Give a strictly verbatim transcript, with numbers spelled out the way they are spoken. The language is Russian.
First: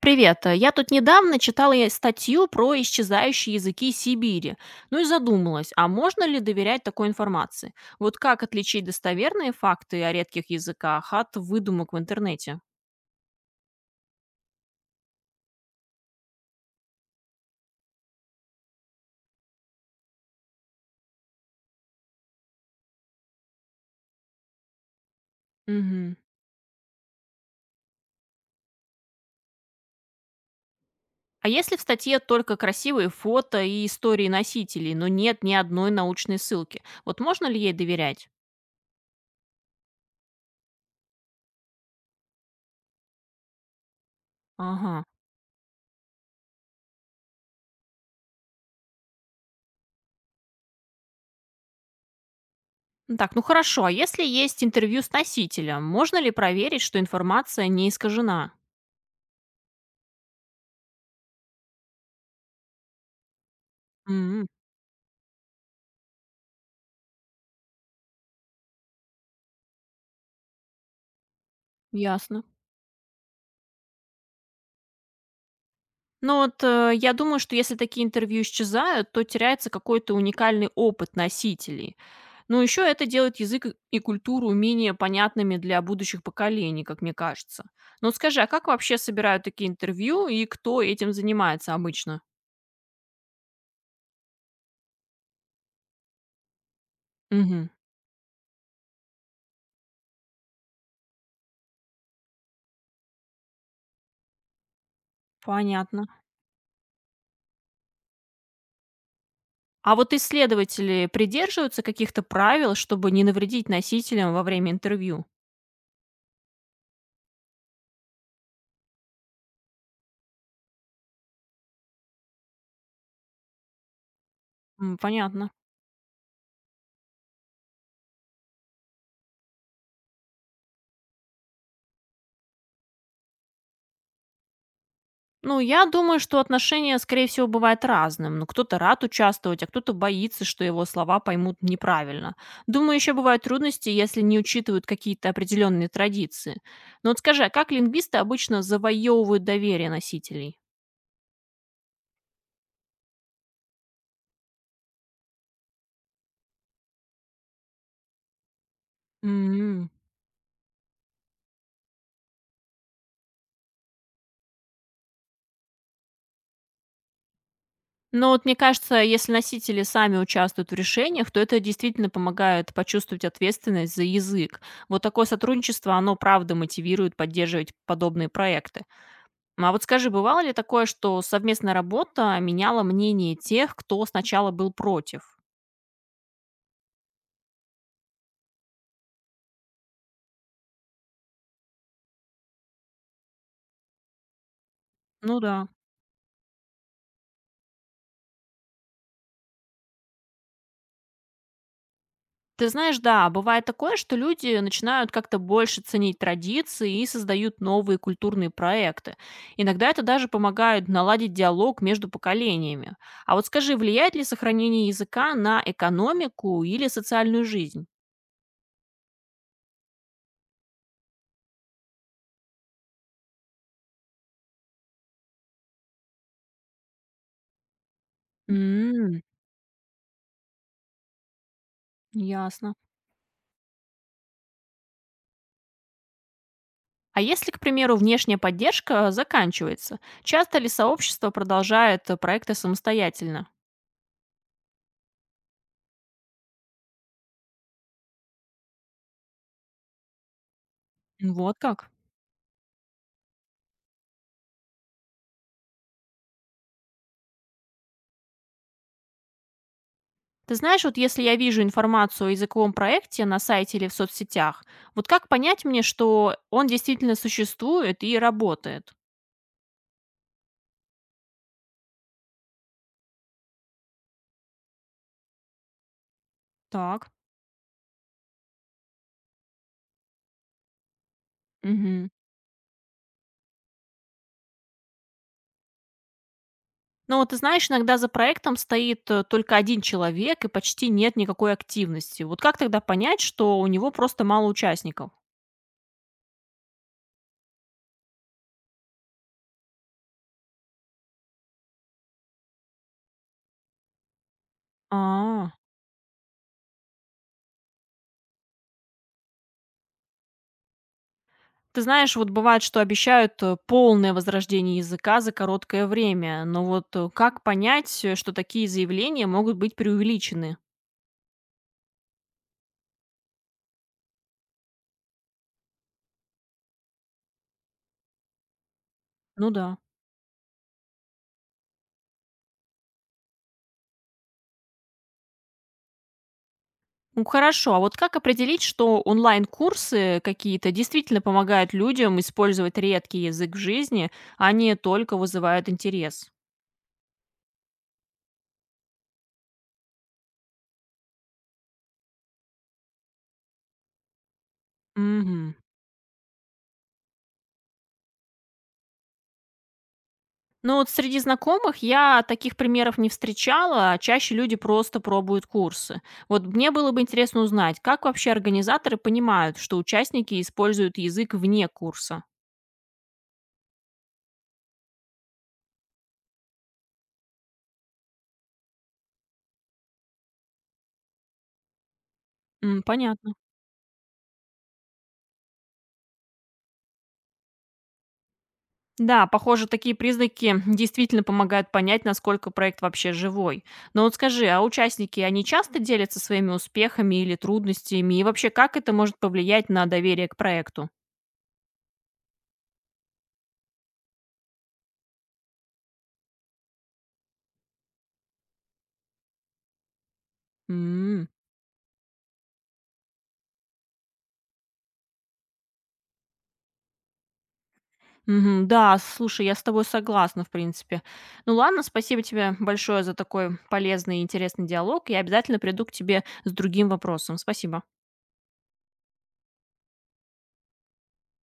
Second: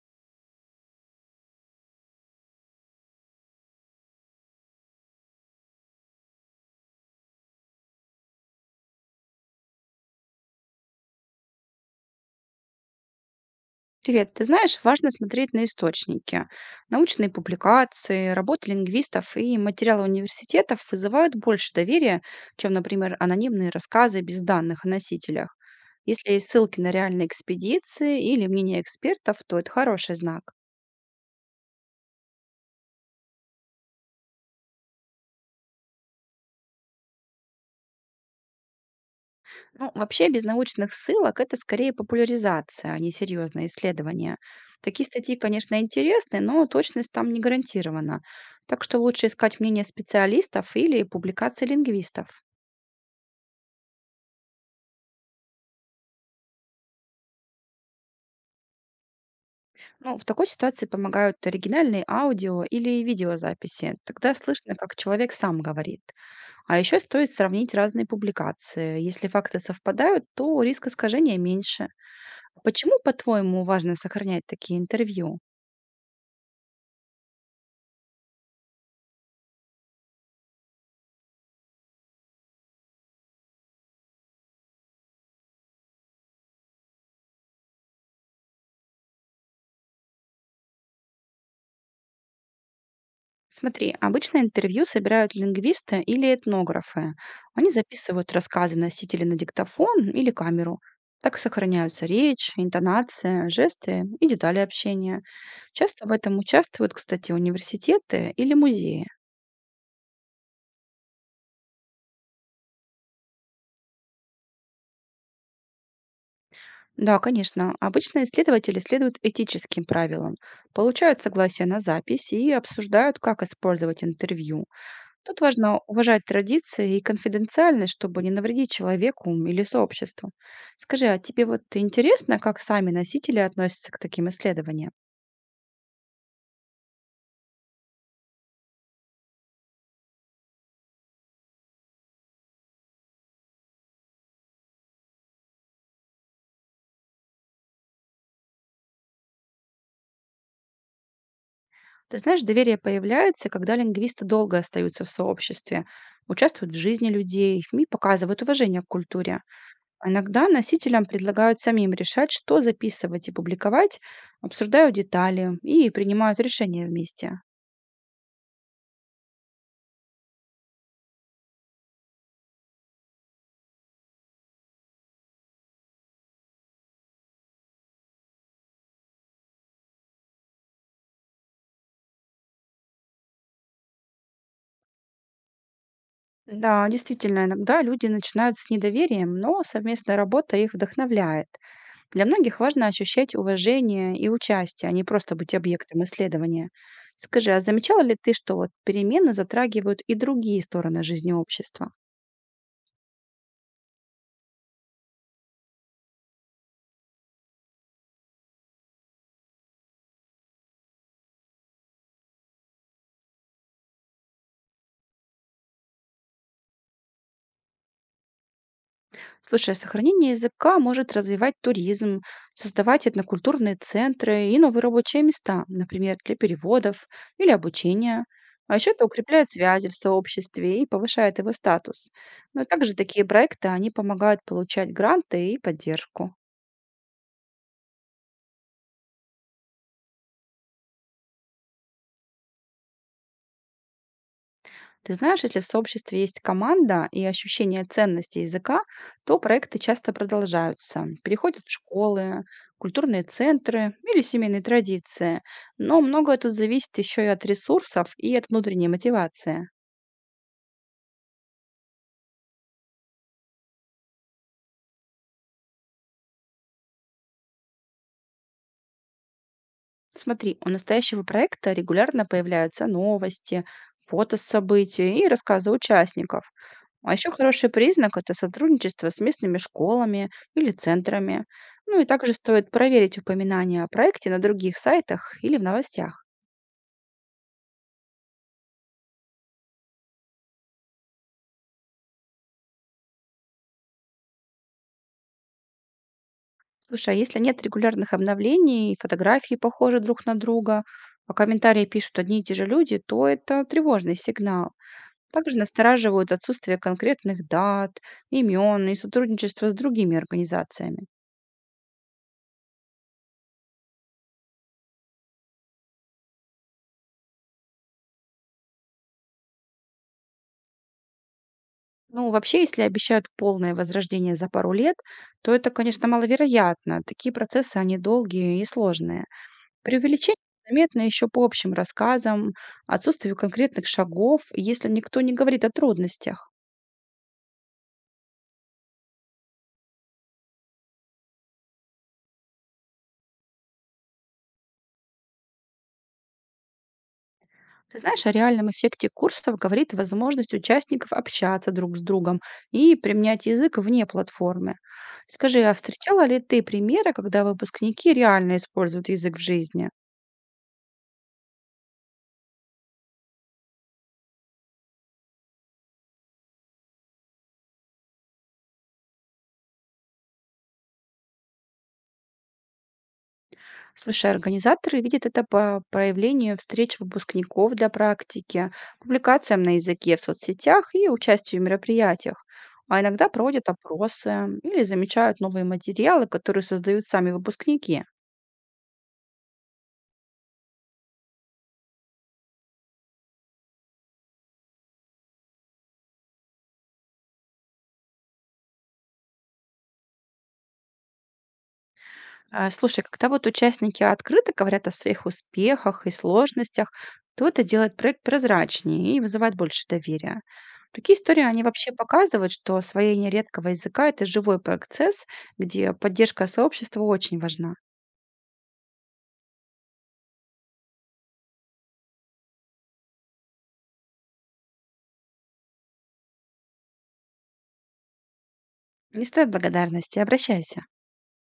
Привет. э, Я тут недавно читала я статью про исчезающие языки Сибири. Ну и задумалась, а можно ли доверять такой информации? Вот как отличить достоверные факты о редких языках от выдумок в интернете? Привет. Ты знаешь, важно смотреть на источники. Научные публикации, работы лингвистов и материалы университетов вызывают больше доверия, чем, например, анонимные рассказы без данных о носителях. Мгм. Если есть ссылки на реальные экспедиции или мнение экспертов, то это хороший знак. А если в статье только красивые фото и истории носителей, но нет ни одной научной ссылки, вот можно ли ей доверять? Ну, вообще, без научных ссылок это скорее популяризация, а не серьезное исследование. Ага. Такие статьи, конечно, интересны, но точность там не гарантирована. Так что лучше искать мнение специалистов или публикации лингвистов. Ну так, ну хорошо, а если есть интервью с носителем, можно ли проверить, что информация не искажена? Ну, в такой ситуации помогают оригинальные аудио или видеозаписи. Тогда М, слышно, как человек сам говорит. А еще стоит сравнить разные публикации. Если факты совпадают, то риск искажения меньше. Ясно. Почему, по-твоему, важно сохранять такие интервью? Ну вот, э, я думаю, что если такие интервью исчезают, то теряется какой-то уникальный опыт носителей. Но еще это делает язык и и культуру менее понятными для будущих поколений, как мне кажется. Но вот скажи, а как вообще собирают такие интервью и кто этим занимается обычно? Смотри, обычно интервью собирают лингвисты или этнографы. Мгм. Они записывают рассказы носителя на диктофон или камеру. Так сохраняются речь, интонация, жесты и детали общения. Понятно. Часто в этом участвуют, кстати, университеты или музеи. А вот исследователи придерживаются каких-то правил, чтобы не навредить носителям во время интервью? Да, конечно, обычно исследователи следуют этическим правилам, получают согласие на запись и обсуждают, как использовать интервью. М, Тут Понятно. важно уважать традиции и конфиденциальность, чтобы не навредить человеку или сообществу. Скажи, а тебе вот интересно, как сами носители относятся к таким исследованиям? Ну, я думаю, что отношения, скорее всего, бывают разным. Ну, кто-то рад участвовать, а кто-то боится, что его слова поймут неправильно. Думаю, еще бывают трудности, если не учитывают какие-то определенные традиции. Но вот скажи, а как лингвисты обычно завоевывают доверие носителей? Ты знаешь, доверие появляется, когда лингвисты долго остаются в сообществе, участвуют в жизни людей и показывают уважение к культуре. М. А иногда носителям предлагают самим решать, что записывать и публиковать, обсуждают детали и принимают решения вместе. Ну, вот мне кажется, если носители сами участвуют в решениях, то это действительно помогает почувствовать ответственность за язык. Вот такое сотрудничество, оно правда мотивирует поддерживать подобные проекты. А вот скажи, бывало ли такое, что совместная работа меняла мнение тех, кто сначала был против? Да, действительно, иногда люди начинают с недоверием, но совместная работа их вдохновляет. Для многих важно ощущать уважение и участие, а не просто Ну быть да. объектом исследования. Скажи, а замечала ли ты, что вот перемены затрагивают и другие стороны жизни общества? Ты знаешь, да, бывает такое, что люди начинают как-то больше ценить традиции и создают новые культурные проекты. Иногда это даже помогает наладить диалог между поколениями. А вот скажи, влияет ли сохранение языка на экономику или социальную жизнь? Слушай, а сохранение языка может развивать туризм, создавать этнокультурные центры и новые рабочие места, например, для переводов или обучения. А еще это М, укрепляет связи в сообществе и повышает его статус. Но Ясно. также такие проекты, они помогают получать гранты и поддержку. А если, к примеру, внешняя поддержка заканчивается, часто ли сообщество продолжает э, проекты самостоятельно? Ты знаешь, если в сообществе есть команда и ощущение ценности языка, то проекты часто продолжаются, Вот переходят в как. школы, культурные центры или семейные традиции. Но многое тут зависит еще и от ресурсов и от внутренней мотивации. Ты знаешь, вот если я вижу информацию о языковом проекте на сайте или в соцсетях, вот как понять мне, что он действительно существует и работает? Смотри, у настоящего проекта регулярно появляются новости, фото с событий и рассказы участников. Так. А еще хороший признак — это сотрудничество с местными школами или центрами. Ну и Мгм. также стоит проверить упоминания о проекте на других сайтах или в новостях. Ну вот ты знаешь, иногда за проектом стоит э, только один человек и почти нет никакой активности. Вот как тогда понять, что у него просто мало участников? Слушай, а если нет регулярных обновлений, фотографии похожи друг на друга, а комментарии пишут одни и те же люди, то это тревожный сигнал. Также А. настораживают отсутствие конкретных дат, имен и сотрудничество с другими организациями. Ты знаешь, вот бывает, что обещают э, полное возрождение языка за короткое время, но вот э, как понять, э, что такие заявления могут быть преувеличены? Ну, вообще, если обещают полное возрождение за пару лет, то это, конечно, маловероятно. Такие процессы, они долгие и сложные. Ну да. Преувеличение заметно еще по общим рассказам, отсутствию конкретных шагов, если никто не говорит о трудностях. Ну хорошо, а вот как определить, что онлайн-курсы какие-то действительно помогают людям использовать редкий язык в жизни, а не только вызывают интерес? Ты знаешь, о реальном эффекте курсов говорит возможность участников общаться друг с другом и применять язык вне платформы. Угу. Скажи, а встречала ли ты примеры, когда выпускники реально используют язык в жизни? Ну, вот среди знакомых я таких примеров не встречала, а чаще люди просто пробуют курсы. Вот мне было бы интересно узнать, как вообще организаторы понимают, что участники используют язык вне курса? Слушай, организаторы видят это по проявлению встреч выпускников для практики, публикациям на языке в соцсетях и участию в мероприятиях. М, А иногда понятно. проводят опросы или замечают новые материалы, которые создают сами выпускники. Да, похоже, такие признаки действительно помогают понять, насколько проект вообще живой. Но вот скажи, а участники, они часто делятся своими успехами или трудностями? И вообще, как это может повлиять на доверие к проекту? А, слушай, когда вот участники открыто говорят о своих успехах и сложностях, то это делает проект прозрачнее и вызывает больше доверия. Такие М. истории, они вообще показывают, что освоение редкого языка — это живой процесс, где поддержка сообщества очень важна. Мгм. Да, слушай, я с тобой согласна, в принципе. Ну ладно, спасибо тебе большое за такой полезный и интересный диалог. Я обязательно приду к тебе с другим вопросом. Спасибо. Не стоит благодарности, обращайся.